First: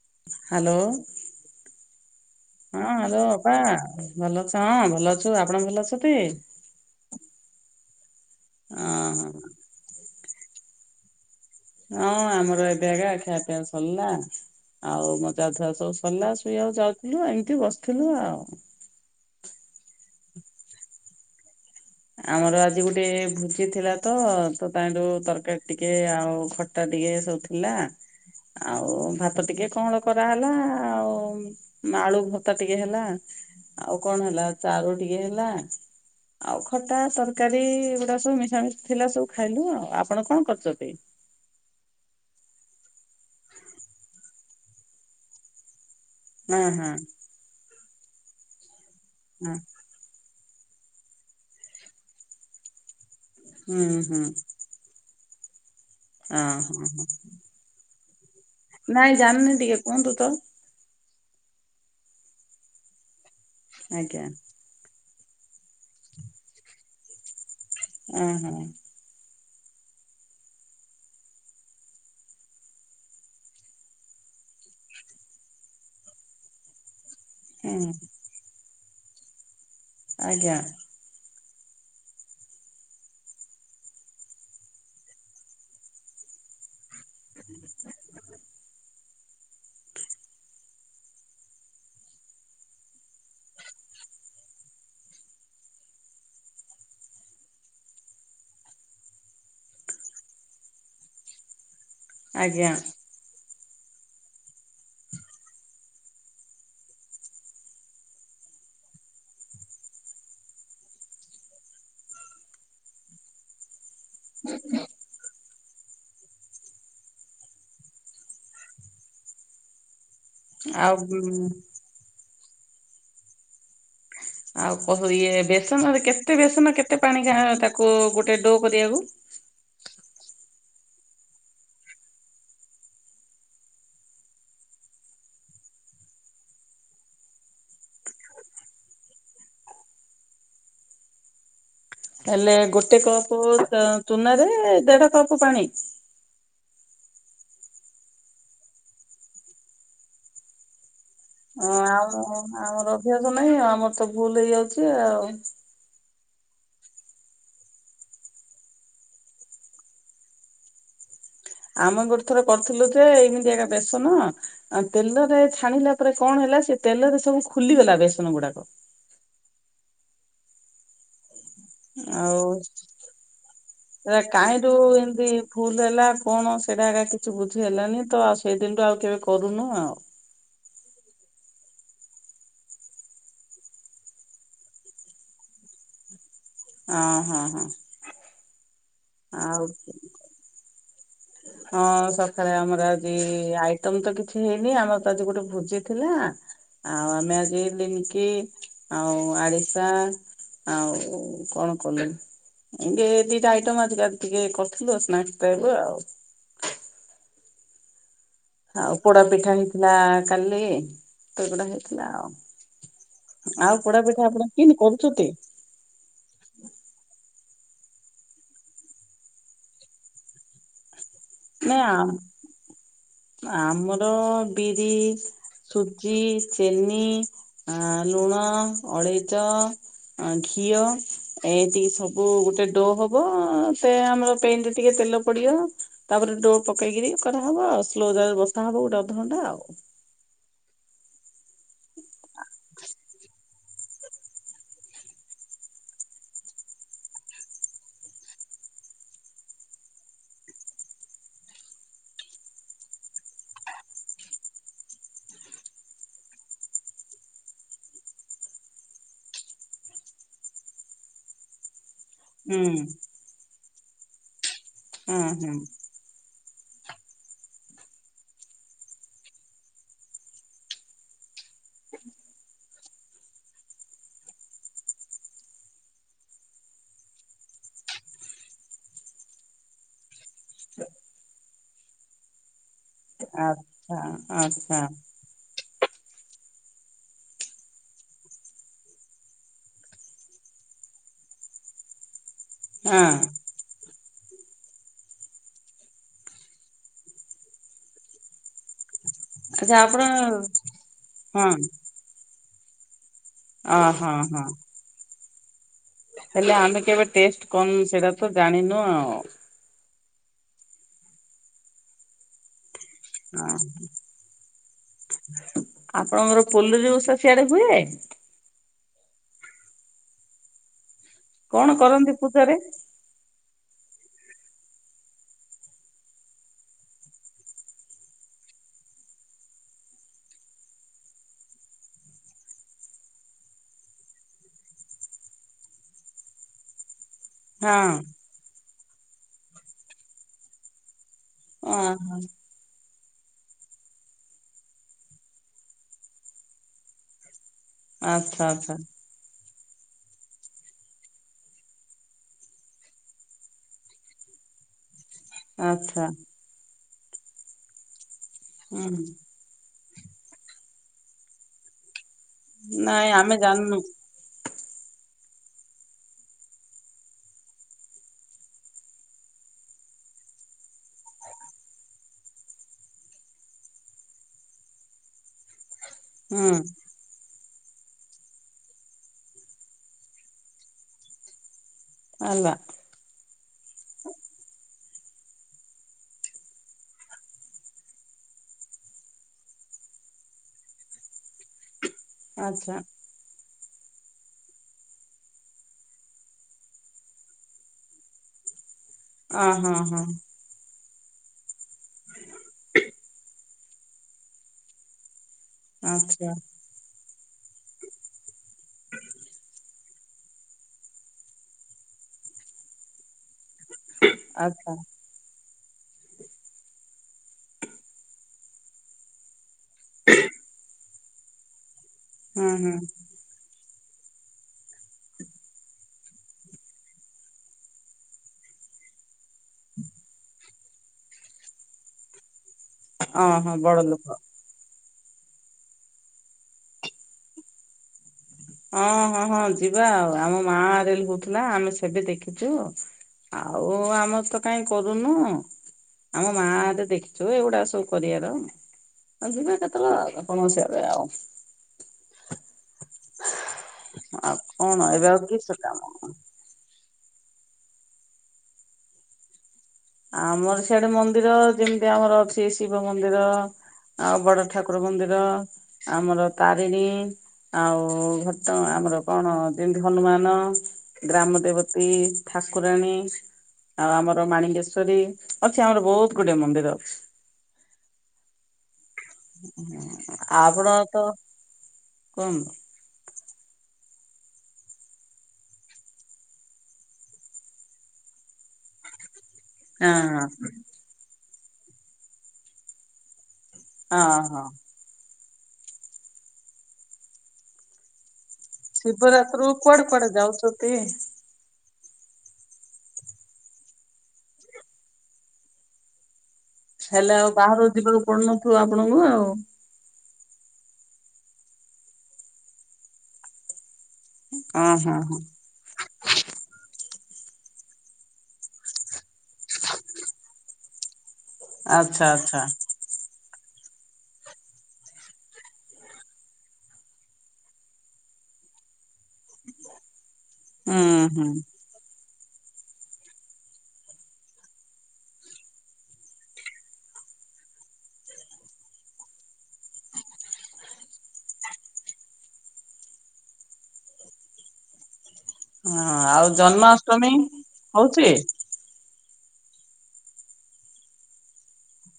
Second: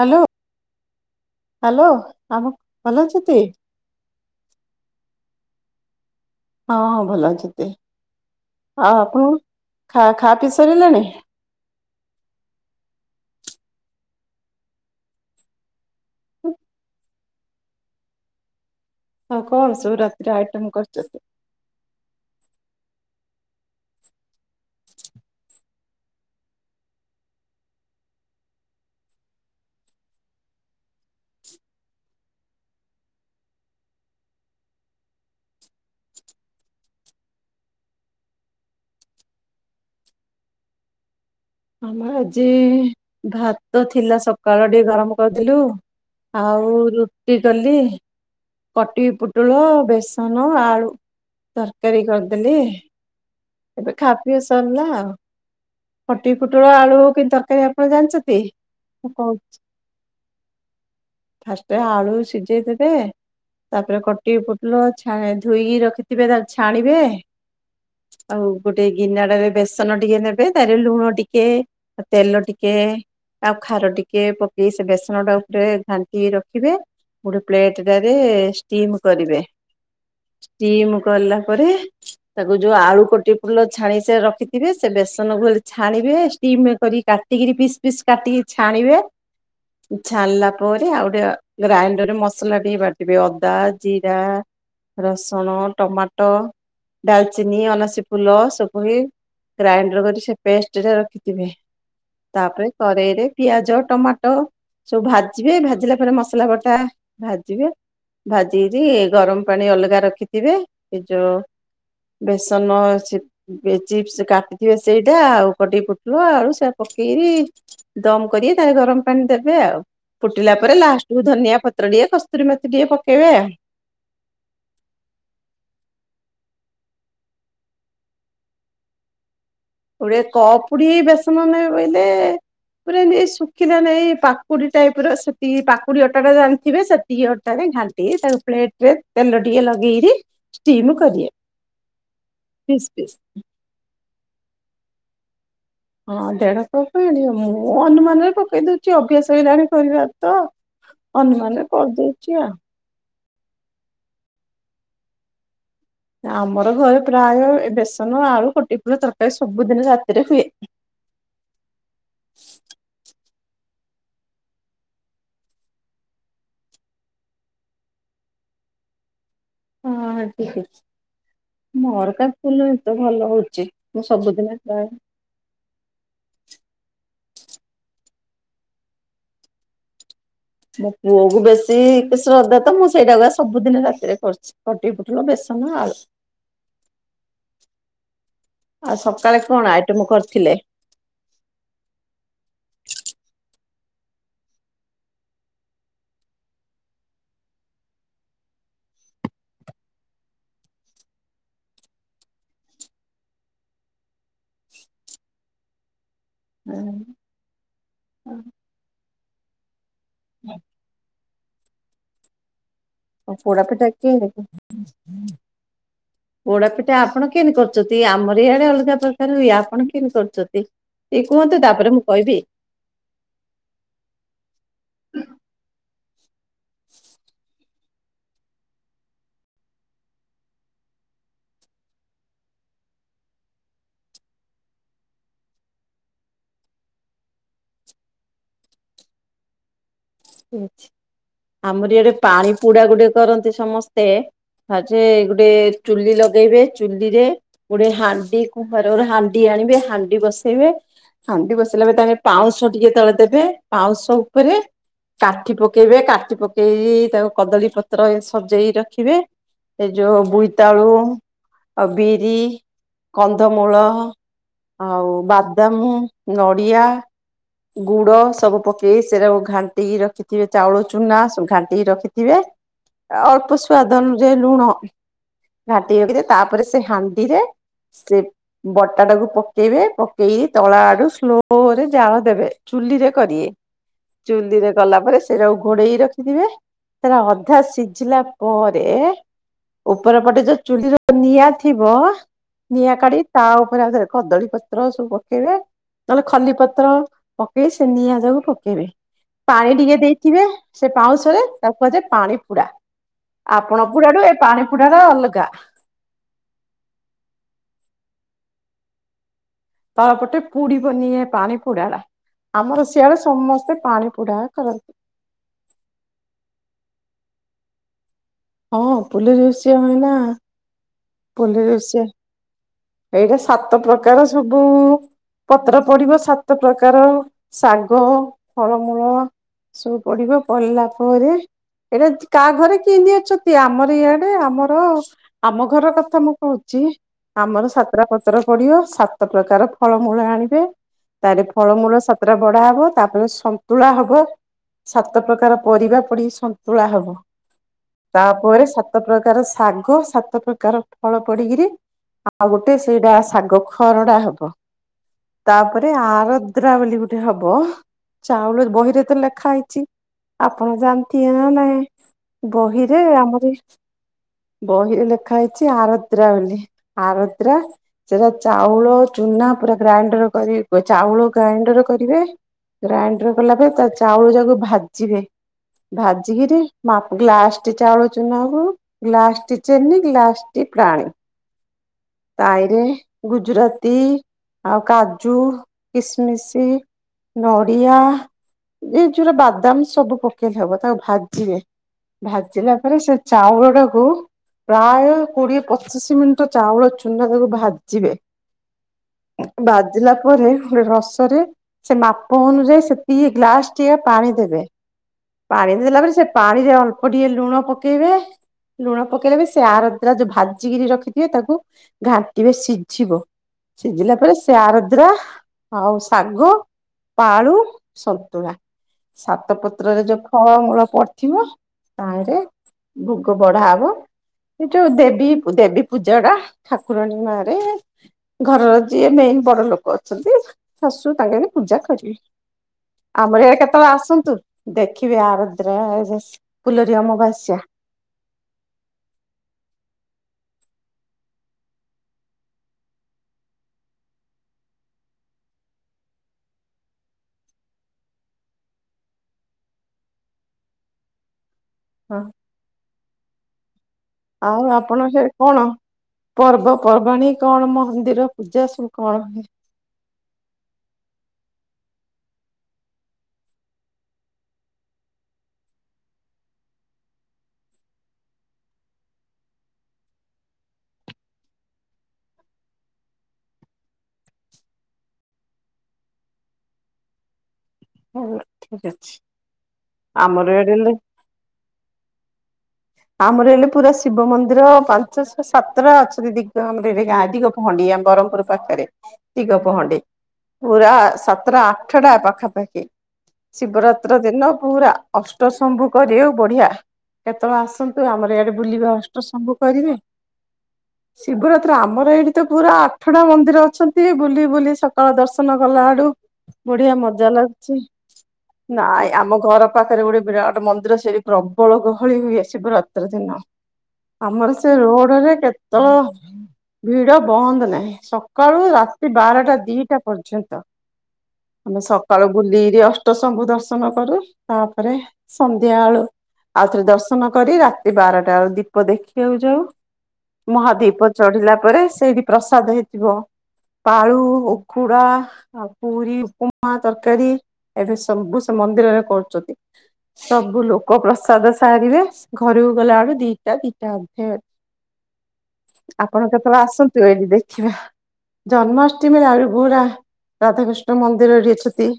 Hello hello hello ଆମ ହଁ ଭଲ ହ୍ୟାଲୋ ଅଛନ୍ତି ଅପା। ଭଲ ଅଛ ହଁ ଭଲ ଅଛୁ ଆପଣ ଭଲ ଅଛନ୍ତି। ହଁ ହଁ ଭଲ ଅଛିତେ ଆଉ ଅଁ ଆପଣା ଖା ଖା ପିଇ ସାରିଲେଣି। ହଁ ଆମର ଏବେଗା ଖାଇଆବା ପିଆବା ସରିଲା। ଆଉ ମୋଜାଧୁଆ ସବୁ ସରିଲା ଶୁଇବାକୁ ଯାଉଥିଲୁ ଏମିତି ବସିଥିଲୁ ଆଉ। ହଁ କଣ ସବୁ ରାତିରେ ଆଇଟମ କରୁଛନ୍ତି। ଆମର ଆଜି ଗୋଟେ ଭୋଜି ଥିଲା ତ ତ ତାଙ୍କଠୁ ତରକାରୀ ଟିକେ ଆଉ ଖଟା ଟିକେ ସବୁ ହେଲା ଆଉ ଭାତ ଟିକେ କଣ କରାହେଲା ଆଉ। ଆଳୁ ଭତ୍ତା ଟିକେ ହେଲା। ଆଉ କଣ ହେଲା ଚାରୁ ଟିକେ ହେଲା ଆଉ ଖଟା ତରକାରୀ ଏଗୁଡା ସବୁ ମିଶାମଶା ଥିଲା ସବୁ ଖାଇଲୁ ଆଉ ଆପଣ କଣ କରୁଛନ୍ତି। ଆମର ଆଜି ଭାତ ଥିଲା ସକାଳ ଟିକେ ଗରମ କରିଦେଲୁ। ହଁ ଆଉ ହଁ ରୁଟି କଲି କଟି ହଁ ପୁଟଳ ବେସ୍‌ ତନ ଆଳୁ ତରକାରୀ କରିଦେଲି ହୁଁ ଏବେ ହୁଁ ଖାପିଅ ସରିଲା ଆଉ। ଫଟି ହଁ ପୁଟଳ ହଁ ଆଳୁ ହଁ କି ତରକାରୀ ଭାରି କରି ଜାଣିଚକି ନାଇଁ ମୁଁ ଜାଣିନି କହୁଛି। ଟିକେ କୁହନ୍ତୁ ତ? ଫାଷ୍ଟେ ଆଳୁ ସିଝେଇ ଦେବେ ତାପରେ ଆଜ୍ଞା କଟିକି ପୁ ଲ ଛା ଧୋଇକି ରଖିଥିବେ ତାକୁ ଛାଣିବେ ହଁ ଆଉ ହଁ ଗୋଟେ ଗିନାଡାରେ ବେସନ ଟିକେ ନେବେ ତାରେ ଲୁଣ ଟିକେ ତେଲ ଟିକେ ଆଉ ଖାର ଟିକେ ପକେଇ ସେ ବେସନ ଟା ଉପରେ ଘା ରଖିବେ ଗୋଟେ ହୁଁ ପ୍ଲେଟେରେ ଷ୍ଟିମ୍ କରିବେ ଆଜ୍ଞା ଷ୍ଟିମ୍ କଲା ପରେ ତାକୁ ଯୋଉ ଆଳୁ କୋଟି ପୁଲ ଛାଣି ସେ ରଖିଥିବେ ସେ ବେସନକୁ ହେଲେ ଛାଣିବେ ଷ୍ଟିମ୍ କରି କାଟିକିରି ପିସ୍ ପିସ୍ କାଟିକି ଛାଣିବେ ଛାଣିଲା ପରେ ଆଉ ଗୋଟେ ଗ୍ରାଇଣ୍ଡରରେ ମସଲା ଟିକେ ବାଟି ଦେବେ ଅଦା ଜିରା ରସୁଣ, ଟମାଟ, ଡାଲଚିନି, ଅଣସୀ ଫୁଲ ସୁପୁଣୀ। ଗ୍ରାଇଣ୍ଡର କରି ସେ ପେଷ୍ଟେରେ ରଖିଥିବେ। ତାପରେ ଆଜ୍ଞା କରେଇରେ ପିଆଜ ଟମାଟ ସବୁ ଭା ଜିବେ ଭାଜିଲା ପରେ ମସଲା ବଟା ଭାଜିବେ ଭାଜିିଗିରି ଗରମ ପାଣି ଅଲଗା ରଖିଥିବେ। ଏ ଯୋଉ ବେସନ ଚି ଚିପ୍ସ କାଟିଥିବେ ସେଇଟା ଆଉ କଟି ଆଳୁ ସେ ପକେଇବି ଦମ କରି ତାପରେ ଗରମ ପାଣି ଦେବେ ଆଉ। ଫୁଟିଲା ପରେ ଆଉ ଲାଷ୍ଟକୁୁ ଧନିଆ ପତ୍ର ଟିକେ କସ୍ତୁରୀ ମେଥି ଟିକେ ପକେଇବେ ଆଉ। ଆଉ କ ଇଏ ବେସନରେ କେତେ ବେସନ କେତେ ପାଣି କା ତାକୁ ଗୋଟେ ଡୋ କରିବାକୁ? ଗୋଟେ କପରେ ବେସନ ନେବେ ବୋଇଲେ ପୁରା ଯେମିତି ଶୁଖିଲା ନାଇଁ ପାକୁଡି ଟାଇପ ର ସେତିକି ପାକୁଡି ଅଟା ଟା ଜାଣିଥିବେ ସେତିକି ଅଟାରେ ଘା ତେଜ ଆଉ ପ୍ଲେଟ୍ ରେ ତେଲ ଟିକେ ଲଗେଇକି ଷ୍ଟିମ୍ କରି ଦିଏ। ହେଲେ ଗୋଟେ ଅ କପ୍ ଚୁନା ରେ ଦେଢ କପ୍ ପାଣି। ହଁ ଦେଢ କପ୍ ଇଣେ ମୁଁ ଅନୁମାନରେ ପକେଇ ଦଉଛି ଅଭ୍ୟାସ ହେଇଲାଣି କରିବା ତ। ଅନୁମାନରେ ହଁ ଆଉ କରିଦଉଛି ଆମର ଅଭ୍ୟାସ ନାହିଁ ଆମର ତ ଭୁଲ ହେଇଯାଉଛି ଆଉ। ଆମର ଘରେ ପ୍ରାୟ ବେସନ ଆଳୁ କଟିକ ପୋଟଳ ତରକାରୀ ସବୁଦିନ ରାତିରେ ହୁଏ। ଆମେ ଗୋଟେ ଥର କରିଥିଲୁ ଯେ ଏଇମିତିକା ବେସନ ଆ ତେଲରେ ଛାଣିଲା ପରେ କଣ ହେଲା ସେ ତେଲରେ ସବୁ ଖୁଲିଗଲା ବେସନ ଗୁଡାକ। ହଁ ଠିକଛେ। ମୋର କାଇଁ ଆଉ ଫୁଲଏ ତ ଭଲ ହଉଛି ମୁଁ ସେଟା ସବୁଦିନେ କାହିଁରୁ ପ୍ରାୟେ ଏମିତି ଭୁଲ ହେଲା କଣ ସେଇଟା ଏକା କିଛି ବୁଝି ହେଲାନି ତ ଆଉ ସେଇଦିନୁ ଆଉ କେବେ କରୁନୁ ଆଉ। ମୋ ପୁଅ କୁ ବେଶୀ ଶ୍ରଦ୍ଧା ତ ମୁଁ ସେଇଟାକୁ ସବୁଦିନ ରାତିରେ କରୁଛି। କଟିକୁ ପୁଟଲ ବେସନ ଆଳୁ। ଆଁ ହଁ ହଁ। ଆଉ ସକାଳେ ଆଉ କଣ ଆଇଟମ କରିଥିଲେ? ହଁ ସକାଳେ ଆମର ଆଜି ଆଇଟମ ତ କିଛି ହେଇନି। ଆମର ତ ଆଜି ଗୋଟେ ଭୋଜି ଥିଲା। ଆଉ ଆମେ ଆଜି ଲିମକି ଆଉ ଆରିଶା ଆଉ କଣ କଲେନି ଏମିତି ଦିଟା ଆଇଟମ ଆଜିକାଲି ଟିକେ କରିଥିଲୁ ଆଉ ସ୍ନାକ୍ସ ଟାଇପ୍ ର ଆଉ। ଏ ହଁ। ଆଉ ପୋଡା ପିଠା ହେଇଥିଲା କାଲି ସେଗୁଡା ହେଇଥିଲା ଆଉ। ଆଉ ପୋଡା ପିଠା ଆପଣ କିଇତି କରୁଛନ୍ତି? ପୋଡା ପିଠା ଆପଣ କେଏତି କରୁଛନ୍ତି? ଆମର ଇଆଡେ ଅଲଗା ପ୍ରକାର ହୁଏ। ଆପଣ କେଏତି କରୁଛନ୍ତି? ଟିକେ କୁହନ୍ତୁ ନାଇ ତାପରେ ମୁଁ କହିବି। ଆ ଆମର ବିରି ସୁଜି ଚିନି ଆ ଲୁଣ ଅଳେଇଚ ଆ ଘିଅ ଏ ଟିକେ ସବୁ ଗୋଟେ ଡୋ ହବ। ସେ ଆମର ପେ ପ୍ୟାନ ରେ ଟିକେ ତେଲ ପଡିବ। ତାପରେ ଡୋ ପକେଇକିରି କରାହବ ଆଉ। ସ୍ଲୋ ଯାଳ ବସା ହବ ଗୋଟେ ଅଧଘଣ୍ଟା ଆଉ। ଆମର ଏଇଡେ ପାଣି ପୋଡା ଗୋଟେ କରନ୍ତି ସମସ୍ତେ। ଆଯେ ଗୋଟେ ଚୁଲି ଲଗେଇବେ ଚୁଲି ରେ ଗୋଟେ ହାଣ୍ଡି କୁରେ ଗୋଟେ ହାଣ୍ଡି ଆଣିବେ ହାଣ୍ଡି ବସେଇବେ। ହାଣ୍ଡି ବସାଇଲା ଭିତରେ ପାଉଁଶ ଟିକେ ତଳେ ଦେବେ ପାଉଁଶ ଉପରେ କାଠି ପକେଇବେ। କାଠି ପକେଇ ତାକୁ କଦଳୀ ପତ୍ର ସଜେଇ ରଖିବେ। ଏ ଯୋଉ ବୋଇତାଳୁ ଆଉ ବିନ୍ ବି ହୁଁ କନ୍ଧମୂଳ ଆଉ ହୁଁ ହୁଁ ବାଦାମ, ନଡ଼ିଆ। ଗୁଡ ସବୁ ପକେଇକି ସେଇରାକୁ ଘାଣ୍ଟିକି ରଖିଥିବେ ଚାଉଳ ଚୁନା ସବୁ ଘାଣ୍ଟିକି ରଖିଥିବେ। ଅଳ୍ପ ସ୍ୱାଦ ଅନୁଯାଇ ଲୁଣ ଘାଟିକି ରଖିଥିବେ ତାପରେ ସେଇ ହାଣ୍ଡିରେ ସେ ବଟା ଟାକୁ ପକେଇବେ ପକେଇକି ତଳ ଆଡୁ ସ୍ଲୋ ରେ ଜାଳ ଦେବେ। ଚୁଲିରେ କରିବେ ଆଚ୍ଛା ଚୁଲି ରେ ଆଚ୍ଛା କଲା ପରେ ସେଇଟାକୁ ଘୋଡେଇ ରଖିଥିବେ ହେଲା ଅଧା ସିଝିଲା ପରେ ଉପର ପଟେ ଯୋଉ ଚୁଲିର ନିଆଁ ଥିବ ନିଆଁ ହଁ। କାଢି ତା ଉପରେ ଆଉଥରେ କଦଳୀ ପତ୍ର ସବୁ ପକେଇବେ ନହେଲେ ଖଲି ପତ୍ର ପକେଇ ସେ ନିଆ ଯାକୁ ପକେଇବେ। ପାଣି ଆଚ୍ଛା ଟିକେ ଆପଣ ଦେଇଥିବେ ସେ ପାଉଁଶରେ ହଁ ତାକୁ କୁହାଯାଏ ପାଣି ପୁରା। ଅ ଆପଣ ହଁ ପୁଡାରୁୁ ଏ ହଁ ପାଣି ପୁଡା ଟା ଅଲଗା। ହେଲେ ଆମେ କେବେ ଟେଷ୍ଟ କନୁ ସେଇଟା ତ ଜାଣିନୁ ଆଉ। ତଳପଟେ ପୁଡିବନିଏ ପାଣି ପୋଡା ଟା ଆମର ସିଆଡେ ହଁ ସମସ୍ତେ ପାଣି ପୋଡା କରନ୍ତି। ଆପଣଙ୍କର ପୋଲରୀ ଓଷା ସିଆଡେ ହୁଏ? ହଁ ପୁଲି ରୋଷିଆ ହୁଏନା। ପୁଲି କଣ ଦୋସିଆ କରନ୍ତି ପୂଜାରେ? ଏଇଟା ସାତ ପ୍ରକାର ସବୁ। ପତ୍ର ପଡିବ ସାତ ପ୍ରକାର ଶାଗ, ଫଳମୂଳ। ସବୁ ପଢିବ ପଢିଲା ପରେ ଏଇଟା କାହା ଘରେ କେନି ଅଛନ୍ତି। ଆମର ଇଆଡେ ଆମର ଆମ ଘ ଘର କଥା ମୁଁ କହୁଛି ଆମର ସାତ ହଁ। ଟା ପତ୍ର। ପଡିଅ ସାତ ପ୍ରକାର ଫଳମୂଳ ଆଣିବେ ତାରେ ଫଳମୂଳ ଓହୋ। ସାତଟା ପା ହବ ତାପରେ ସନ୍ତୁଳା ହବ ସାତ ପ୍ରକାର ପରିବା ପଡି ସନ୍ତୁଳା ହବ। ଆଚ୍ଛା ତାପରେ ଆଚ୍ଛା ସାତ ପ୍ରକାର ଶାଗ ସାତ ପ୍ର କାର ଫଳ ପଡିକିରି ଆଉ ଗୋଟେ ସେଇଟା ଶାଗ ଖରଡା ହବ। ତାପରେ ଆଚ୍ଛା ଆରଦ୍ରା ବୋଲି ଗୋଟେ ହବ। ଚାଉଳ ବହିରେ ହୁଁ ତ ଲେଖା ହେଇଛି। ଆପଣ ଜାନ୍ତି ଆ ବହିରେ ନାଇଁ ଆମେ ଆମରି ଜାଣିନୁ ବହିରେ ଲେ ଲେଖା ହେଇଛି ଆରତ୍ରା ବୋଲି ଆରତ୍ରା ସେଟା ଚାଉଳ ଚୁନା ପୁରା ଗ୍ରାଇଣ୍ଡର କରି ଚାଉଳ ଗ୍ରାଇଣ୍ଡର କରିବେ। ଗ୍ରାଇଣ୍ଡର କଲା ପରେ ତା ଚାଉଳ ଯାକୁ ଭାଜିବେ। ହୁଁ ଭାଜିକିରି ମାପ ଗ୍ଲାସଟି ଚାଉଳ ଚୁନାକୁ ଗ୍ଲାସ ଟି ଚିନି ଲାସ୍ଟି ପ୍ରାଣୀ ହେଲା ତାଇରେ ଗୁଜୁରାତି ଆଉ କାଜୁ କିସମିଶ ନଡ଼ିଆ ଏ ଯୋରୋ ବାଦାମ ସବୁ ପକେଇଲେ ହବ ତାକୁ ଭାଜିବେ। ଭାଜିଲା ଆଚ୍ଛା ପରେ ସେ ଚାଉଳ ଟାକୁ ପ୍ରାୟ କୋଡିଏ ପଚିଶି ମିନିଟ ଚାଉଳ ଚୁନା ତାକୁ ଭାଜିବେ। ଅ ହଁ ହଁ ଭାଜିଲା ପରେ ଗୋଟେ ରସରେ ସେ ମାପ ଅନୁଯାୟୀ ସେତିକି ଗ୍ଲାସ ଟିଏ ପାଣି ଦେବେ। ପାଣି ଦେଲା ପରେ ସେ ଆଚ୍ଛା ପାଣିରେ ଅଳ୍ପ ଟିକେ ଲୁଣ ପକେଇବେ ଲୁଣ ପକେଇଲେ ବି ସେ ଆରଦ୍ରା ଯୋଉ ଭାଜିିକିରି ରଖିଥିବେ ତାକୁ ଘାଣ୍ଟିିବେ ସିଝିବ ସିଝିଲା ପରେ ସେ ଆଚ୍ଛା ଆରଦ୍ରା ଆଉ ଶାଗ ପାଳୁ ସନ୍ତୁଳା ସାତପ ପତ୍ରରେ ଯୋଉ ଫଳମୂଳ ପଡିଥିବ ତାହରେ ହୁଁ ହୁଁ ଭୋଗ ବଢା ହବ। ସେଇ ଯୋଉ ଦେବୀ ଦେବୀ ପୂଜା ଟା ଠାକୁରଣୀ ମା ରେ। ଘରର ଯିଏ ମେନ ବଡ ଲୋକ ଅଛନ୍ତି ଶାଶୁ ତାଙ୍କେ ପୂଜା କରିବେ। ଆମର ଓହୋ ଏୟା ବଡ କେତେବେଳେ ଲୋକ ଆସନ୍ତୁ। ଦେଖିବି ଆରଦ୍ରା ଫୁଲୋରି ଅମାବାସ୍ୟା। ହଁ ହଁ ହଁ ଯିବା ଆଉ ଆମ ମା ଆର ହଉଥିଲା ଆମେ ସେବେ ଦେଖିଛୁ ଆଉ ଆମର ତ କାହିଁ କରୁନୁ। ଆମ ମା ଦେଖିଛୁ ଏଗୁଡା ସବୁ କରିବାର। ଯିବା କେତେଳେ ଆପଣସିଆରେ ଆଉ। ହଁ। ଆଉ କଣ ଆପଣ ଏବେ ଆଉ ସେ କିସ କଣ? କାମ ପର୍ବପର୍ବାଣୀ କଣ ମନ୍ଦିର ପୂଜା ସବୁ କଣ ହୁ ଆମର ସିଆଡେ ମନ୍ଦିର ଯେମିତି ଆମର ଅ ସେ ଶିବ ମନ୍ଦିର ଆଉ ବଡ ଠାକୁର ମନ୍ଦିର ଆମର ତାରିଣୀ ଆଉ ଘଟ ଆମର କଣ ଯେମତି ହନୁମାନ ଗ୍ରାମ ଦେବତୀ ଠାକୁରାଣୀ ଆଉ ଆମର ମାଣଙ୍ଗେଶ ଅଛି ଆମର ବହୁତ ଗୁଡେ ମନ୍ଦିର। ଠିକ ଅଛି ଆମର ଆପଣ ଏଡେ ତ କଅନ୍ତୁ ଆମର ହେଲେ ପୁରା ଶିବ ମନ୍ଦିର ପାଞ୍ଚଶହ ସାତଟା ଅଛନ୍ତି ଦିଗ ଆମର ଗାଁ ଦିଗ ଖଣ୍ଡିଆ ବ୍ରହମପୁର ପାଖରେ ତିଗ ହଁ ପହଣ୍ଡି ହଁ ପୁରା ସାତଟା ଆଠ ଟା ପାଖାପାଖି ହଁ ଶିବରାତ୍ର ହଁ ଦିନ ପୁରା ଅଷ୍ଟଶମ୍ଭୁ କରି ଆଉ ବଢିଆ କେତେବେଳେ ଆସନ୍ତୁ ଆମରଆଡେ ବୁଲିବା ଅଷ୍ଟ ଶିବରାତ୍ରିରୁ ଶମ୍ୱୁ କୁଆଡେ କରିବେ କୁଆଡେ ଯାଉଛନ୍ତି? ଶିବରାତ୍ର ଆମର ଏଇଠି ତ ପୁରା ଆଠଟା ମନ୍ଦିର ଅଛନ୍ତି ବୁଲି ବୁଲି ସକାଳ ଦର୍ଶନ କଲା ଅଡୁ ବଢିଆ ହେଲେ ଆଉ ମଜା ଲା ବାହାରକୁ ଯିବାକୁ ପଡୁନଥିବ ଆପଣଙ୍କୁ ଆଉ ଘର ପାଖରେ ଗୋଟେ ବିରାଟ ମନ୍ଦିର ସେଇଠ ପ୍ରବଳ ଗହଳି ହୋଇ ଆସିବ ରାତ୍ର ଦିନ ଆମର ଓ ସେ ହଁ ହଁ ରୋଡରେ କେତେଳ ଭିଡ ବନ୍ଦ ନାହିଁ ସକାଳୁ ରାତି ବାରଟା ଦିଟା ପର୍ଯ୍ୟନ୍ତ ଆମେ ଆଚ୍ଛା ସକାଳୁ ଆଚ୍ଛା ସ୍ରି ଅଷ୍ଟ ଶମ୍ୱୁ ଦର୍ଶନ କରୁ ତାପରେ ସନ୍ଧ୍ୟା ଆଳେ ଆଉ ଥରେ ଦର୍ଶନ କରି ରାତି ବାରଟା ବେଳୁ ଦୀପ ଦେଖିବାକୁ ଯାଉ ହୁଁ ମହାଦୀପ ହୁଁ। ଚଢିଲା ପରେ ସେଇଠି ପ୍ରସାଦ ହେଇଥିବ ପାଳୁ ଉକୁଡ଼ା ଆ ପୁରୀ ଉପମା ତରକାରୀ କରୀ ଏବେ ସବୁ ସେ ମନ୍ଦିରରେ କରୁଛନ୍ତି। ସବୁ ଲୋକ ପ୍ରସାଦ ସାରିବେ ଘରକୁ ଗଲା ବଳୁ ଦିଟା ଦିଟା ଅଧେ ହଁ ଆପଣ ଆଉ କେତେବେଳେ ଆସନ୍ତୁ ଜନ୍ମାଷ୍ଟମୀ ଏଠି ଦେଖିବା ହଉଛି ଜନ୍ମାଷ୍ଟମୀରେ ଆହୁରି ଗୁରା ରାଧାକୃଷ୍ଣ ମନ୍ଦିରରେ ଅଛନ୍ତି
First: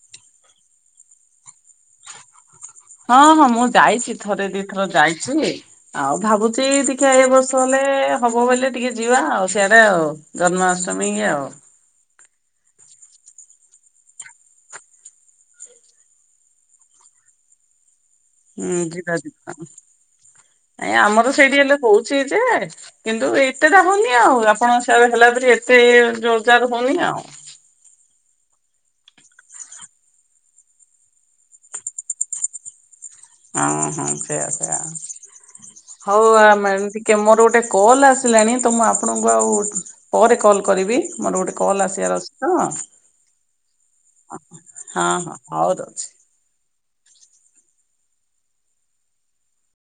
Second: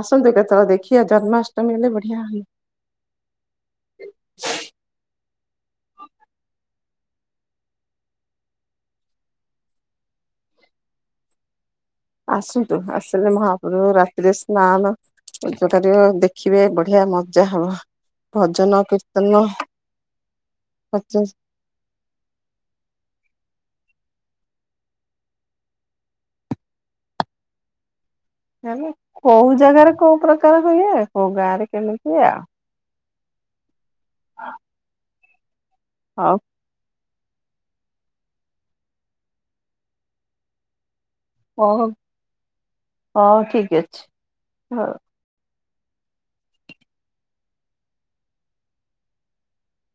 ଆସନ୍ତୁ କେତେବେଳେ ଦେଖିବା ଜନ୍ମାଷ୍ଟମୀ ହେଲେ ବଢିଆ ହୁ। ହଁ ହଁ ମୁଁ ଯାଇଛି ଥରେ ଦିଥର ଯାଇଛି ଆଉ ଭାବୁଛି ଟିକେ ଏ ବର୍ଷ ହେଲେ ହବ ବୋଇଲେ ଟିକେ ଯିବା ଆଉ ସିଆଡେ ଆଉ ଜନ୍ମାଷ୍ଟମୀ ଇ ଆଉ ଆସନ୍ତୁ ଆସିଲେ ମହାପ୍ରଭୁ ରାତିରେ ସ୍ନାନ ପୂଜା କରିବେ ଦେଖିବେ ବଢିଆ ମଜା ହବ ହୁଁ ଭଜନ ଯିବା ଯିବା ଆ ଆମର କୀର୍ତ୍ତନ ସେଇଠି ହେଲେ କହୁଛି ଯେ କିନ୍ତୁ ଏତେଟା ହଉନି ଆଉ ଆପଣ ସେ ହେଲା ପରେ ଏତେ ଇଏ ରୋଜଗାର ହଉନି ଆଉ ହେଲେ କୋଉ ଜାଗାରେ କୋଉ ପ୍ରକାର ହୁଏ କୋଉ ଗାଁ ରେ କେମିତି ହୁଏ ଆଉ ହଁ ହଁ ସେଇୟା ସେଇୟା ହଉ ଆମେ ଟି କେ ମୋର ଗୋଟେ କଲ୍ ଆସିଲାଣି ତ ମୁଁ ଆପଣଙ୍କୁ ଆଉ ପରେ କଲ୍ କରିବି ମୋର ଗୋଟେ ହଉ କଲ ଆସିବାର ଅଛି ତ ହଉ ଠିକ ଅଛି ହଁ ହଉ। ହଁ ହଉ ଦଉଛି